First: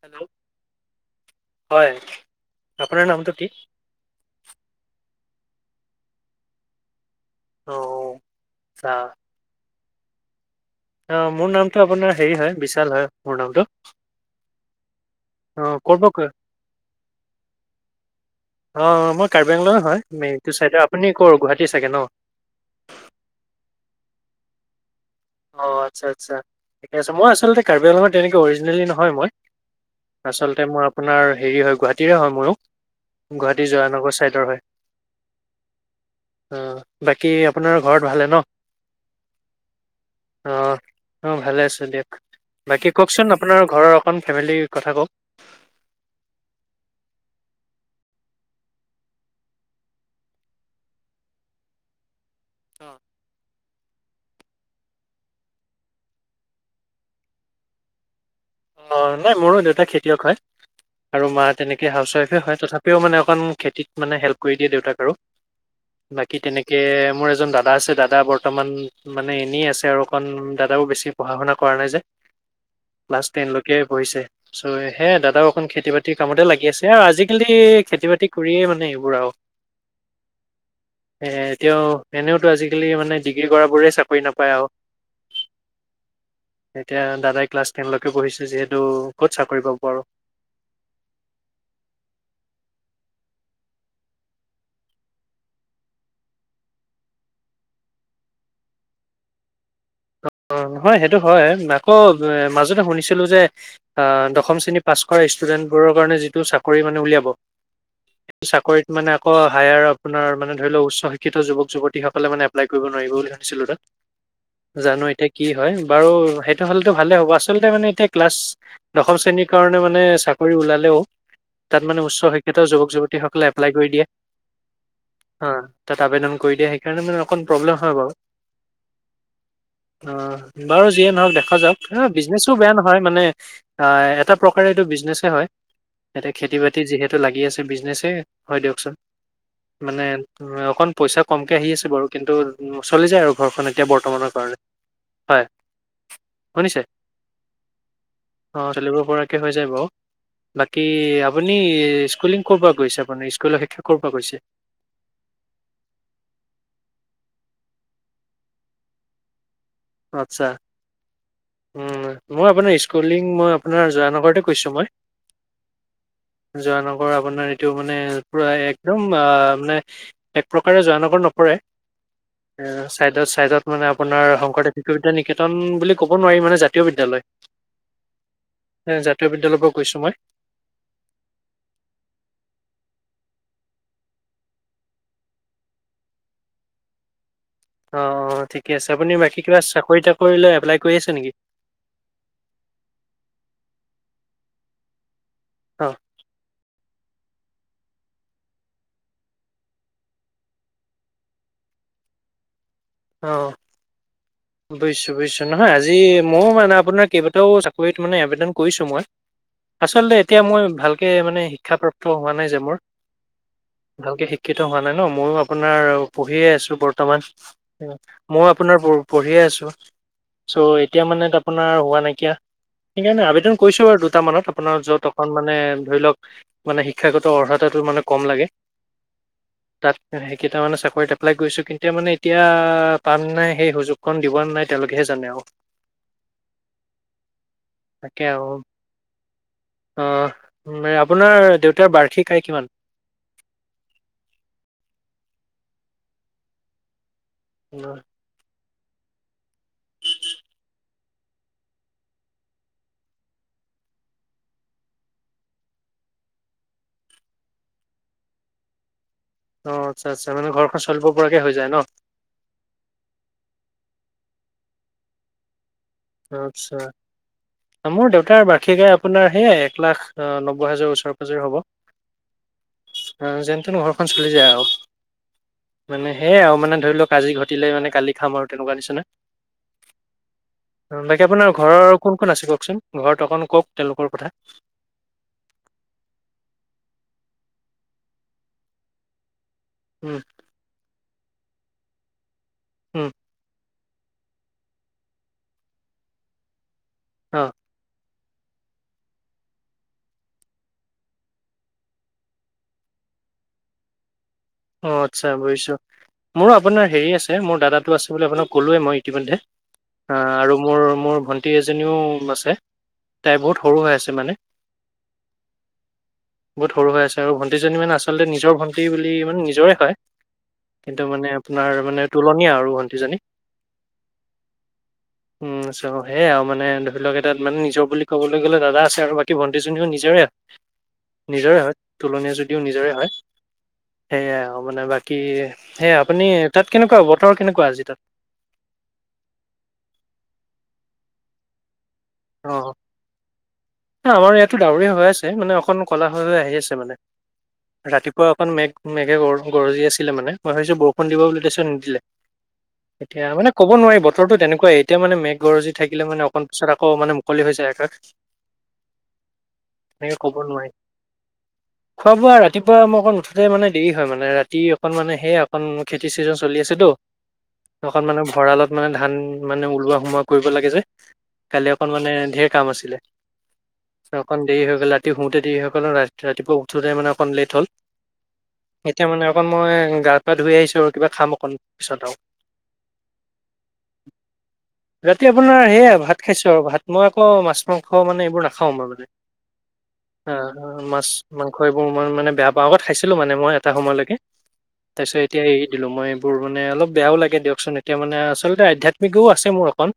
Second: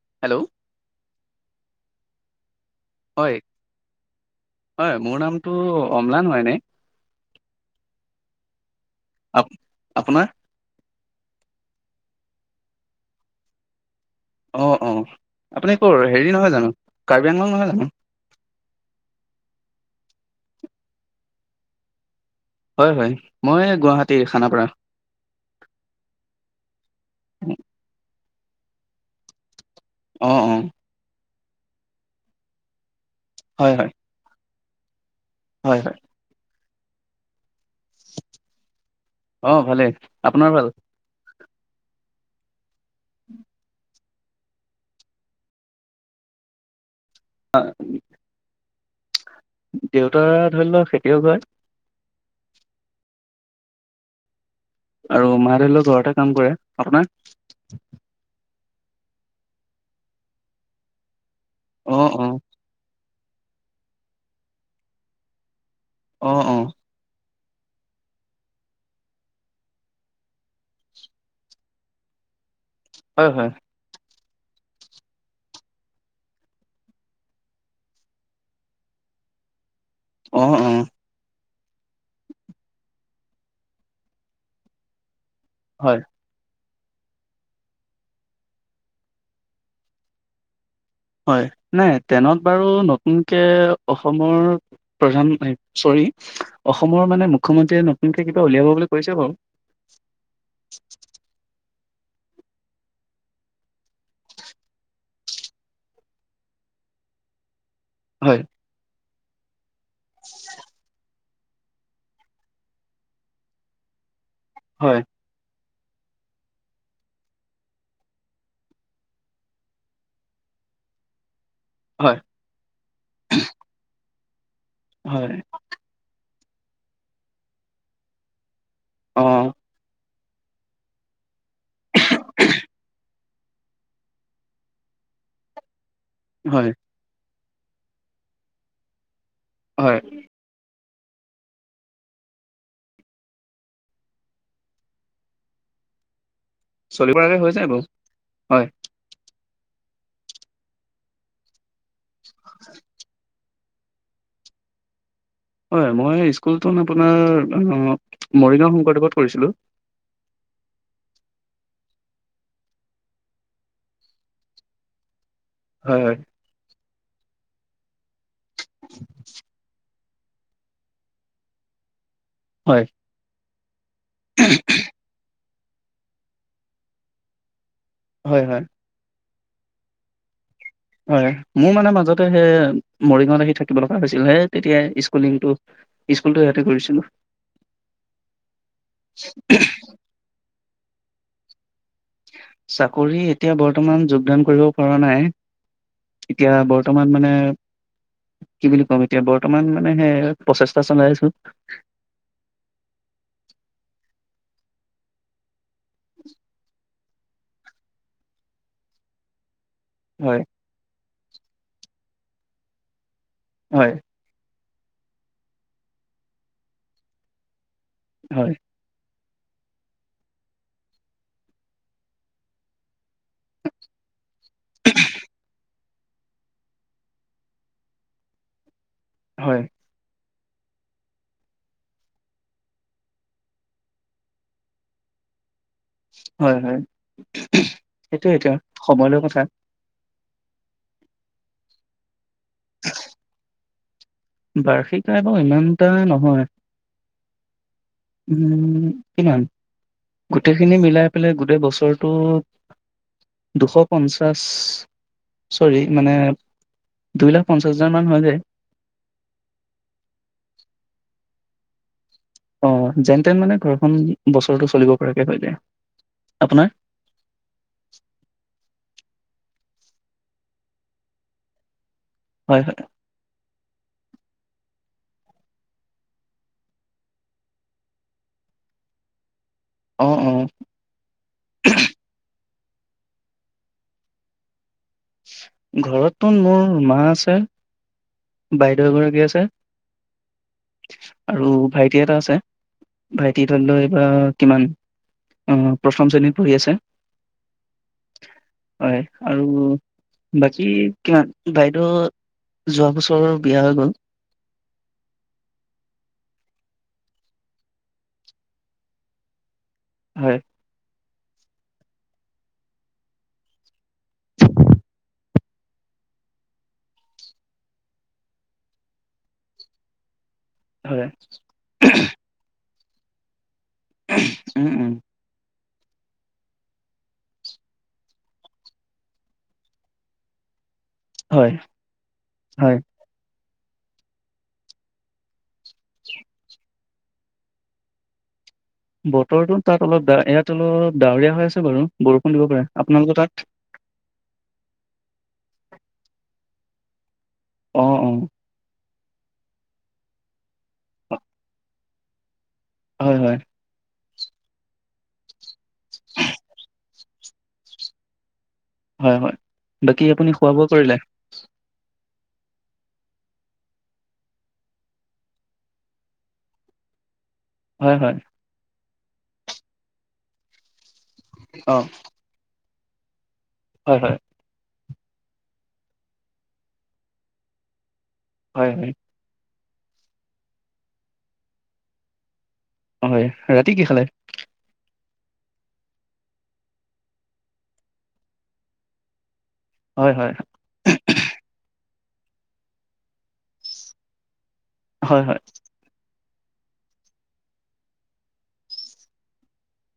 Hello, হয়। আপোনাৰ হয় নামটো কি? হয় মোৰ নামটো অমলান হয় এনেই। অ। চা আপ আপোনাৰ? অ, মোৰ নামটো আপোনাৰ হেৰি হয় বিশাল হয় মোৰ নামটো। অ', অ। আপুনি কৰ হেৰি নহয় জানো কাৰ্বি আংগল নহয় জানো? মটো চাইডৰ, আপুনি কৰ? গুৱাহাটী চাগে ন? হয় হয় মই গুৱাহাটী খানাপাৰা অ, আচ্ছা আচ্ছা, ঠিক আছে। মই আচলতে কাৰ্বি আংত তেনেকে অৰি নলী নহয় মই। অঁ অঁ আচলতে মই আপোনাৰ। হেৰি হয়, গুৱাহাটীৰে হয় মোৰো। গুৱাহাটী হয় হয় যহানগৰ ছাইদৰ হয় হয় হয়। অঁ বাকী আপোনাৰ ঘৰত ভালে ন। অ ভালে। অ অ ভালে আছো দিয়ক। বাকী কওকচোন আপোনাৰ ঘৰৰ। অখন ফেমিলীৰ কথা কওঁক। [unintelligible] দেউতা ধৰি লওক খেতিও কয়। অ। আৰু মাহ দেউও ঘৰতে কাম কৰে আপোনাৰ। অ নাই মোৰো দেউতা খেতিয়ক হয় আৰু মাক। তেনেকে অঁ হাউচ অঁ ৱাইফে হয় তথাপিও মানে। খন খেতিত মানে হেল্প কৰি দিয়ে দেউতাক আৰু। বাকী অঁ অঁ তেনেকে মোৰ। এজন দাদা আছে দাদা বৰ্তমান মানে এনেই আছে আৰু অকণ দাদাও বেছি পঢ়া শুনা কৰা নাই যে। বাছ হয় হয় তেনলৈকে বহিছে। চ হে দাদাও অকণ খেতি বাতিৰ কামতে লাগি আছে আৰু আজিকালি খেতি বাতি কৰিয়ে মানে এইবোৰ আৰু। অ অ। এ এতিয়াও এনেওতো আজিকালি মানে ডিগ্ৰী কৰা বোৰেই চাকৰি নাপায় আৰু হয়। এতিয়া দাদাই ক্লাছ টেন বহিছো যিহেতু ক'ত চাকৰি পাব। আৰু হয় নাই টেনত বাৰু নতুনকে অসমৰ প্ৰধান চৰি অসমৰ মানে মুখ্যমন্ত্ৰীয়ে নতুনকে কিবা উলিয়াব বুলি কৈছে বাৰু। অ নহয় সেইটো হয় ন। আকৌ মাজতে শুনিছিলোঁ যে দশম শ্ৰেণী পাছ কৰা ষ্টুডেণ্টবোৰৰ কাৰণে যিটো চাকৰি মানে উলিয়াব। হয় টো চাকৰিত মানে অ হায়াৰ আপোনাৰ মানে ধৰি ল উচ্চ শিক্ষ শিক্ষিত যুৱক যুৱতীসকলে মানে এপ্লাই কৰিব নোৱাৰিব বুলি শুনিছিলোঁ তাত। হয়, জানো এতিয়া কি হয়? বাৰু সেইটো হ'লেতো ভালে হ'ব আচলতে মানে এতিয়া ক্লাছ দশম শ্ৰেণীৰ কাৰণে মানে চাকৰি ওলালেও। তাত মানে হয়, উচ্চ শিক্ষিত যুৱক যুৱতীসকলে এপ্লাই কৰি দিয়ে। হয়, অ তাত আবেদন। কৰি দিয়া সেইকাৰণে মানে অকণ প্ৰব্লেম হয় বাৰু। অ অ বাৰু যিয়ে নহওক দে স যাওক বিজনেছো বেয়া নহয় মানে আহ এটা প্ৰকাৰে এইটো বিজনেচে হয়। ইয়াতে খেতি হয়, বাতি যিহেতু লাগি আছে। বিজনেছে হয় দিয়কচোন। হয়, মানে উ অকণ পইচা কমকৈ আহি আছে বাৰু কিন্তু চলি যায় আৰু ঘৰখন এতিয়া বৰ্তমানৰ [unintelligible] হয় শুনিছে। চলিবগে হৈ যায় বাৰু হয়। হয় যায় বাৰু বাকী আপুনি [unintelligible] গৈছে আপুনি সকলৈ শিক্ষকৰ পৰা কৈছে। হয় মই স্কুলটো আপোনাৰ মৰিগাঁও শংকৰদেৱত কৰিছিলোঁ। আচ্ছা উ মই আপোনাৰ স্কুলিং মই আপোনাৰ জয়ানগৰতে কৈছো মই। হয় হয়। জয়ানগৰ আপোনাৰ এইটো মানে একদম মানে এক প্ৰকাৰে জয়ানগৰ নপৰে হয়, অ' চাইদত-চাইদত, মানে আপোনাৰ শংকৰদেৱ, [unintelligible] তন বুলি ক'ব নোৱাৰি মানে জাতীয় বিদ্যালয়। হয়-হয়। এ জাতীয় বিদ্যালয়ৰ পৰা কৈছোঁ মই। হয় মোৰ মানে মাজতে সেই মৰিগাঁত আহি থাকিব লগা হৈছিল হে তেতিয়া স্কুলিংটো স্কুলটো ইয়াতে কৰিছিলো। অ-অ ঠিকে আছে আপুনি বাকী কিবা চাকৰি তাকৰি লৈ এপ্লাই কৰি আছা নেকি? চাকৰি এতিয়া বৰ্তমান যোগদান কৰিব পৰা নাই। অ এতিয়া বৰ বৰ্তমান মানে কি বুলি কম এতিয়া বৰ্তমান মানে সে প্ৰচেষ্টা চলাইছো। অহ, বোজিছো-বুজিছো। নহয় আজি মই মানে আপোনাক কেইবাটাও চাকৰিত ত মানে আবেদন কৰিছো মই। আচলতে এতিয়া হয়, মই ভাল তে মানে শিক্ষা প্ৰাপ্ত হোৱা নাই যে মোৰ। হয়, ভালকে শিক্ষা শিক্ষিত হোৱা নাই ন ময়ো আপোনাৰ পঢ়িয়ে আছো বৰ্তমান। মই হয়, আপোনাৰ প পঢ়িয়ে আছোঁ চ' এতিয়া মানে আপোনাৰ হোৱা নাইকিয়া সেইকাৰণে আবেদন কৰিছোঁ আৰু দুটামানত আপোনাৰ য'ত অকণ মানে ধৰি লওক মানে শিক্ষাগত অৰ্হতাটো মানে কম লাগে। হয়, তাতপেই কেইটামানে চাকৰিত এপ্লাই কৰিছোঁ কিন্ত মানে এতিয়া পাম নাই সেই সুযোগ? ন দিব নাই তেওঁলোকেহে জানে আৰু। হয়-হয় তাকে আৰু সেইটোয়ে-সেইটোয়ে সময়লৈ কথা। আপোনাৰ দেউতাৰ বাৰ্ষিক কাই কিমান? বাৰ্ষিক মানে ইমানটা নহয়। উম, কিমান গোটেইখিনি মিলাই পেলাই গোটেই বছৰটো দুশ পঞ্চাশ চৰি মানে দুই লাখ পঞ্চাছ হাজাৰ মান হৈ যায়। অ আচ্ছা-আচ্ছা মানে ঘৰখন চলিব কে হৈ যায় ন। অ যেন তেন মানে ঘৰখন বছৰটো চলিব পৰাকে হয় যায়। আপোনাৰ? আচ্ছা মোৰ দেউতাৰ বাৰ্ষিক আয় অ, আপোনাৰ সেয়াই এক- লাখ -নব্বৈ -হাজাৰ ওচৰে -পাজৰে হ'ব। হয়- হয় যেন তেন ঘৰখন চলি যায় আৰু মানে সেয়াই আৰু মানে ধৰি লওক আজি ঘটিলে মানে কালি খাম আৰু তেনেকুৱা নিচিনা। অ', - অ, ' তাকে আপোনাৰ ঘৰৰ কোন কোন আছে? ককচোন ঘৰত অকন কওক তেওঁলোকৰ কথা? ঘৰততো মোৰ মা আছে বাইদেউ এগৰাকী আছে। উম, আৰু ভাইটি এটা আছে। উম, [unintelligible] বা কিমান অ, প্ৰথম শ্ৰেণীত পঢ়ি আছে। অহ, হয় আৰু, বাকী কিমান বাইদেউ যোৱা বছৰ বিয়া হৈ গ'ল। অ, আচ্ছা বুজিছোঁ মোৰো আপোনাৰ হেৰি আছে মোৰ দাদাটো আছে বুলি আপোনাক ক'লোৱেই মই ইতিমধ্যে। আঃ হয় আৰু মোৰ - মোৰ, ভণ্টি এজনীও আছে, তাই বহুত সৰু হৈ আছে মানে। বহুত সৰু হৈ আছে আৰু ভণ্টিজনি আচলতে নিজৰ ভণ্টি বুলি, মানে নিজৰে হয়, কিন্তু হয়। মানে আপোনাৰ মানে তুলনীয়া আৰু, ভণ্টি জনি। উম -উম উম, আটচা সেয়া আৰু মানে ধৰি লওক এতিয়া মানে নিজৰ বুলি ক'বলৈ গ'লে দাদা আছে আৰু বাকী ভণ্টিজনীও নিজৰে, আৰু, নিজৰে হয়, তুলনীয়া যদিও নিজৰে হয়। সেয়াই আৰু মানে বাকী সে, আপুনি তাত কেনেকুৱা বতৰ কেনেকুৱা আজি তাত? বতৰটো তাত অলপ ইয়াত অলপ ডাৱৰীয়া হৈ আছে বাৰু। বৰষুণ দিব অ, পাৰে। আপোনালোকৰ তাত? আমাৰ ইয়াতো ডাৱৰ হৈ আছে মানে অকণ কলা হৈ- হৈ আহি আছে। মানে, অ', অ', ৰাতিপুৱা অকণ মেঘ, মেঘে গ-গৰজি আছিলে মানে। মই ভাবিছোঁ বৰষুণ দিব বুলি তাইচত নিদিলে। হয়, এতিয়া হয়, মানে ক'ব নোৱাৰি বতৰ, বতৰতো তেনেকুৱাই এতিয়া মানে মেঘগৰজী, থাকিলে মান অকণ পিছত আকৌ, অহ, মানে মুকলি হৈ যায় আকাশ। হয়- হয় বাকী তেনেকে আপুনি ক'ব খোৱা নোৱাৰি। -বোৱা কৰিলে? খোৱা - বোৱা ৰাতিপুৱা মই অকণ উঠোতে মানে দেৰি হয় মানে ৰাতি অকণ মানে সেয়া অকণ খেতি ছিজন চলি আছেতো, ত, হয়, কাম হয়, মানে ভঁৰালত মানে, ধান মানে ওলোৱা সোমোৱা কৰিব লাগে যে কালি অ', অকণ মানে ঢেৰ কাম আছে ছিলে হয়, হয়, অকণ দেৰি হৈ গল শোওঁতে সকল ৰাতি ৰাতিপুৱা উঠোতোই মানে অকণ লেট হ'ল হয়, হয়, এতিয়া মানে অকণ মই গা পা ধুই আহিছো আৰু কিবা খাম অকণ পিছত আৰু হয়। ৰাতি কি খালে? ৰাতি আপোনাৰ সেয়া ভাত ভাত খাইছো আৰু ভাত মই আকৌ মাছ মাংস মানে এইবোৰ নাখাও আমাৰ হয়, হয়, মানে মাছ মাংস মোৰ মানে বেয়া পা আগত খাইছিলো মানে মই এটা সময়লৈকে তাৰ হয়, পিছত হয়, এতিয়া এৰি দিলো মই বোৰ মানে অলপ বেয়াও লাগে দিয়কচোন এতিয়া মানে আচলতে আধ্যাত্মিকো আছে মোৰ অকণ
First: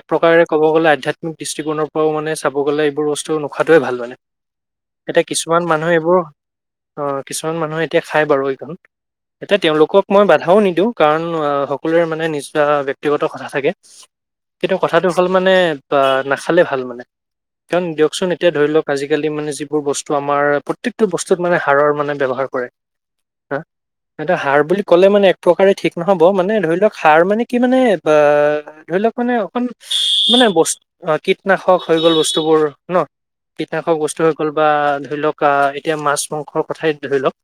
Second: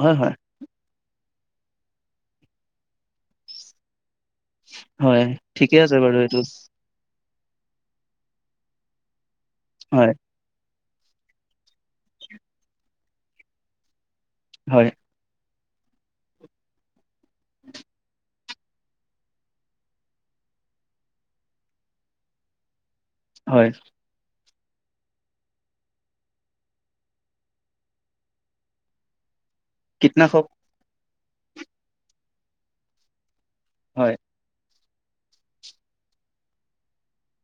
হয়, হয়, প্ৰকাৰে কব গ'লে আধ্যাত্মিক দৃষ্টিকোণৰ পৰাও মানে চাব গলে এইবোৰস্তু নোখোৱায়ে ভাল মানে হয়, এতিয়া কিছুমান ঠিকে মানুহে আছে বাৰু এইবোৰ এইটো। অ কিছুমান মানুহে এতিয়া খাই বাৰু এইখন এয়া তেওঁলোকক হয়, মই বাধাও নিদিওঁ কাৰণ সকলোৰে মানে নিজ ব্যয়ক্তিগত কথা থাকে কিন্তু হয়, কথাটো হ'ল মানে বা নাখালে ভাল মানে কাৰণ দিয়কচোন এতিয়া ধৰি লওক আজিকালি মানে যিবোৰ বস্তু আমাৰ প্ৰত্য়েকটো বস্তুত মানে সাড়ৰ মানে ব্যৱহাৰ কৰে হা হয়, এটো হড বুলি ক'লে মানে এক প্ৰকাৰে ঠিক নহ'ব মানে ধৰি লওক সাৰ মানে কি মানে ধৰি লওক মানে কীটনাশক মানে বস্তু অ কীটনাশক হৈ গ'ল বস্তুবোৰ ন পিঠখ হয়, বস্তু হৈ গল বা ধৰি লওক আহ এতিয়া মাছ মাংসৰ কথাই ধৰি লওক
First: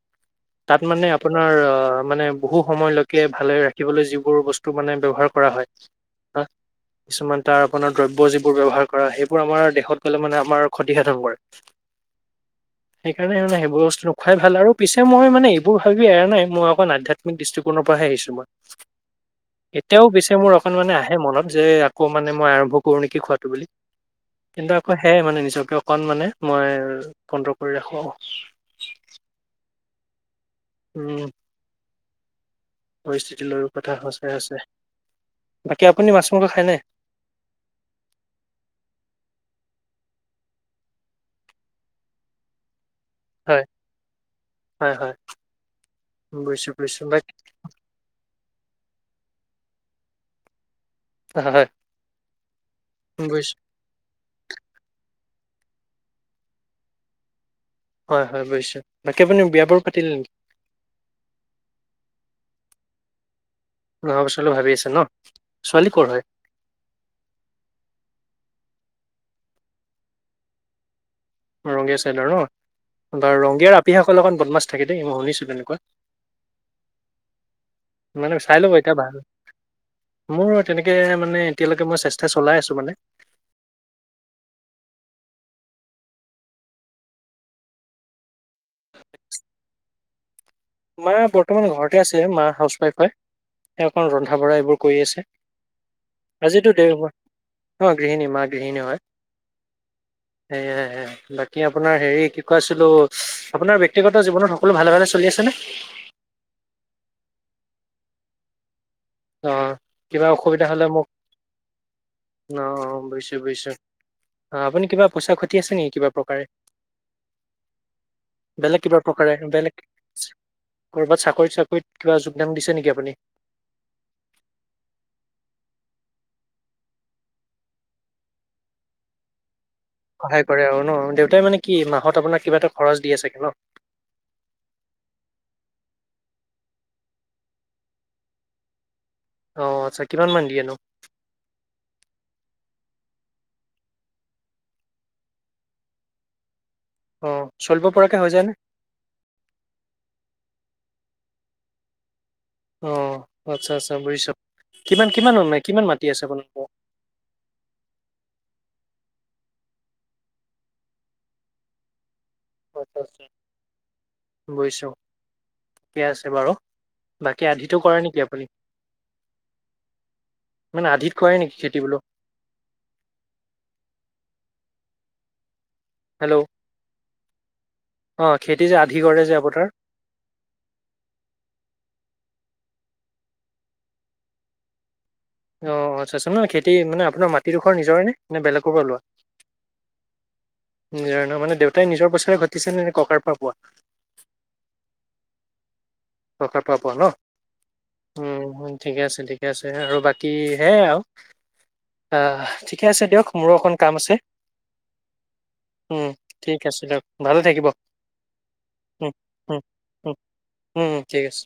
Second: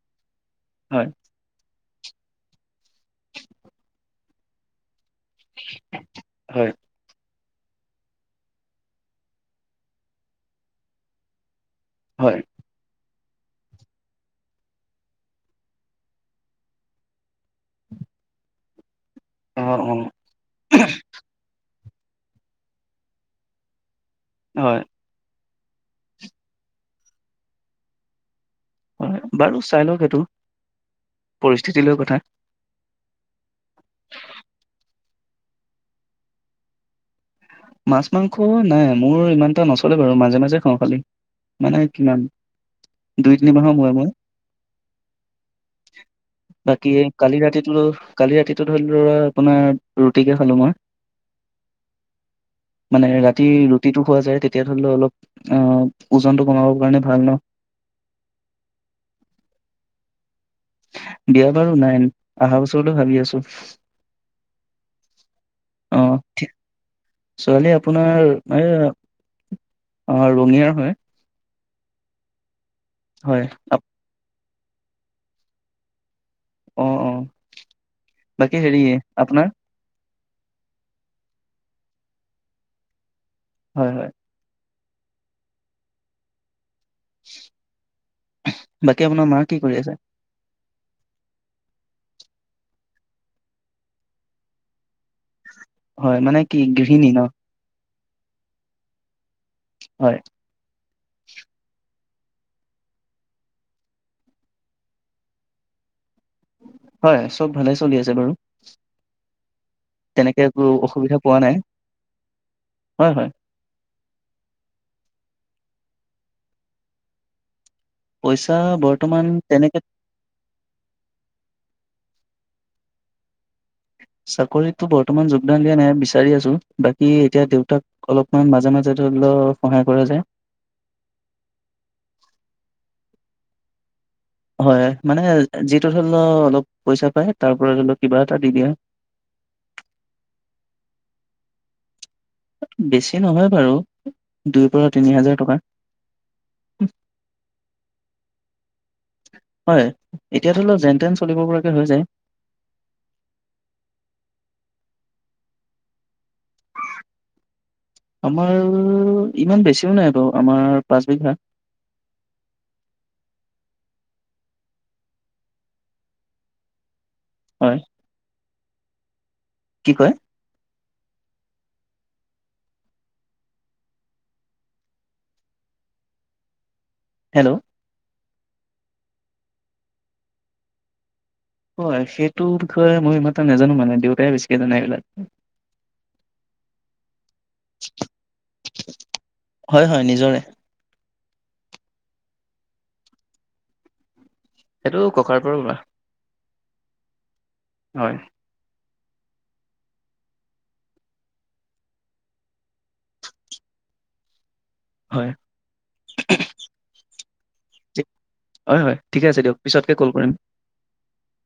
তাত হয়, মানে আপোনাৰ অ মানে বহু সময়লৈকে ভালে ৰাখিবলৈ যিবোৰ বস্তু মানে বৱহাৰ কৰা হয় হ হয়, কিছুমান তাৰ আপোনাৰ দ্ৰব্য যিবোৰ ব্যৱহাৰ কৰা সেইবোৰ আমাৰ দেশত গলে মানে আমাৰ ক্ষতিসাধন কৰে হয় সেইকাৰণে মানে সেইবোৰ বস্তুখুৱাই ভাল আৰু পিছে মই মানে এইবোৰ ভাবি এৰা নাই মই অকণ আধ্যাত্মিক দৃষ্টিকোণৰ পৰাহে আহিছো মই অ', এতিয়াও অ', পিছে মোৰ অকনমান আহে মনত আকৌ মানে মই আৰম্ভ কৰো নেকি খোৱাটো বুলি [unintelligible] কিন্তু হয়, আকৌ সেয়াই মানে নিজক অকণ মানে মই বন্ধ কৰি ৰাখো আৰু হয় বাৰু চাই লওক সেইটো উম। পৰিস্থিতি লৈ কথা পৰিস্থিতি লৈ কথা সঁচাই আছে বাকী আপুনি মাছ মাংস খায়নে মাছ মাংস নাই মোৰ ইমান এটা নচলে বাৰু মাজে মাজে খাওঁ খালি মানে কিমান দুই তিনি হয় মাহৰ মোৰে মোৰে হয় হয় মই বুজিছো বাকী বুজিছো কালি ৰাতিটো কালি ৰাতি ধৰি আপোনাৰ ৰুটিকে খালো মই হয় হয় মানে ৰাতি বুজিছো। ৰুটীটো খোৱা যায় তেতিয়া ধৰিলেও অলপ অ ওজনটো কমাব কাৰণে ভাল ন হয় হয় বুজিছো বাকী আপুনি বিয়াবোৰ পাতিলে নেকি বিয়া বাৰু নাই অহা বছৰলৈ ভাবি আছো অহা বছৰলৈ ভাবি আছে ন? ছোৱালী ক'ৰ আহ হয়? ছোৱালী আপোনাৰ এই অ ৰঙিয়াৰ হয় ৰঙেশ চাইলৰ ন [unintelligible] বাৰ হয় ৰঙগিয়াৰ আপ- আপিসকল অকণ বদমাছ [unintelligible] থাকে দেই মই শুনিছো তেনেকুৱা অ অ মানে চাই বাকী ল'ব হেৰি এতিয়া ভাল। আপোনাৰ মোৰ তেনেকে মানে এতিয়ালৈকে মই চেষ্টা চলাই আছো মানে হয় হয় বাকী আপোনাৰ মা কি কৰি আছে মা বৰ্তমান ঘৰতে আছে মা হাউচৱাইফ হয় তেওঁ অকণ ৰন্ধা বঢ়া এইবোৰ কৰি আছে হয় মানে কি গৃহণী ন অঁ গৃহিণী মা গৃহিণী হয় হয় সেয়াই বাকী আপোনাৰ হেৰি কি কৈছিলো আপোনাৰ ব্যক্তিগত জীৱনত সকলো ভালে ভালে চলি আছে নে [inaudible] হয় চব ভালে চলি আছে বাৰু অ কিবা তেনেকে একো অসুবিধা হ'লে মোক অসুবিধা পোৱা নাই অ অ হয় হয় বুজিছো বুজিছো অ আপুনি কিবা পইচা ঘটি আছে নেকি কিবা প্ৰকাৰে পইচা বেলেগ কিবা বৰ্তমান প্ৰকাৰে বেলেগ তেনেকে কৰ'বাত চাকৰিত চাকৰিত কিবা যোগদান দিছে নেকি আপুনি চাকৰিতটো বৰ্তমান যোগদান দিয়া নাই বিচাৰি আছো বাকি এতিয়া দেউতাক অলপমান মাজে মাজে ধৰি লও সহায় কৰা যায় সহায় কৰে আৰু ন দেউতাই মানে কি মাহত আপোনাক কিবা এটা খৰচ দি আ চাগ [unintelligible] [inaudible] হয় মানে যিটো ধৰি লও অলপ পইচা পায় তাৰ পৰা ধৰি লওক কিবা এটা দি দিয়া আহ আচ্ছা কিমান মান দিয়ে নো [unintelligible] বেছি নহয় বাৰু দুইৰ পৰা তিনি হাজাৰ টকা। অ' চলিব পৰাকে হৈ যায় নে? হয় এতিয়া ধৰি ল যেন তেন। চলিব পৰাকে হৈ যায়। অ আচ্ছা আচ্ছা বুজিছোঁ কিমান কিমান কিমান মাটি আছে আপোনালোক। আমাৰ ইমান বেছিও নাই বাৰু আমাৰ পাঁচ বিঘা। আচছা আচছা বুজিছো ঠিকে আছে বাৰু। বাকী হয় আধিটো কৰে নেকি আপুনি? কি কয়? মানে আধিত কৰে নেকি খেতি বোলো? হেল্ল' হেল্ল' অ খেতি যে আধি কৰে যে আপোনাৰ হয় সেইটো বিষয়ে মই ইমানটা নাজানো মানে দেউতাই বেছিকে জানে এইবিলাক। অ আচ্ছাচোন নয় খেতি মানে আপোনাৰ মাটিডোখৰ নিজৰে নে নে বেলেগৰ পৰা লোৱা। হয় হয় নিজৰে জহ মানে দেউতাই নিজৰ বছৰে ঘটিছে নে ন ককাৰ পৰা পোৱা। সেইটো ককাৰ পৰা লোৱা। ককাৰ পৰা পোৱা ন। হয় ঠিকে আছে ঠিকে আছে আৰু বাকী সেয়াই আৰু ঠিকে আছে দিয়ক মোৰো অকণ কাম আছে। হয় উম ঠিক আছে দিয়ক ভালে থাকিব হয় হয় উম ঠিক আছে দিয়ক উম পিছতকে কল উম উম কৰিম। ঠিক আছে।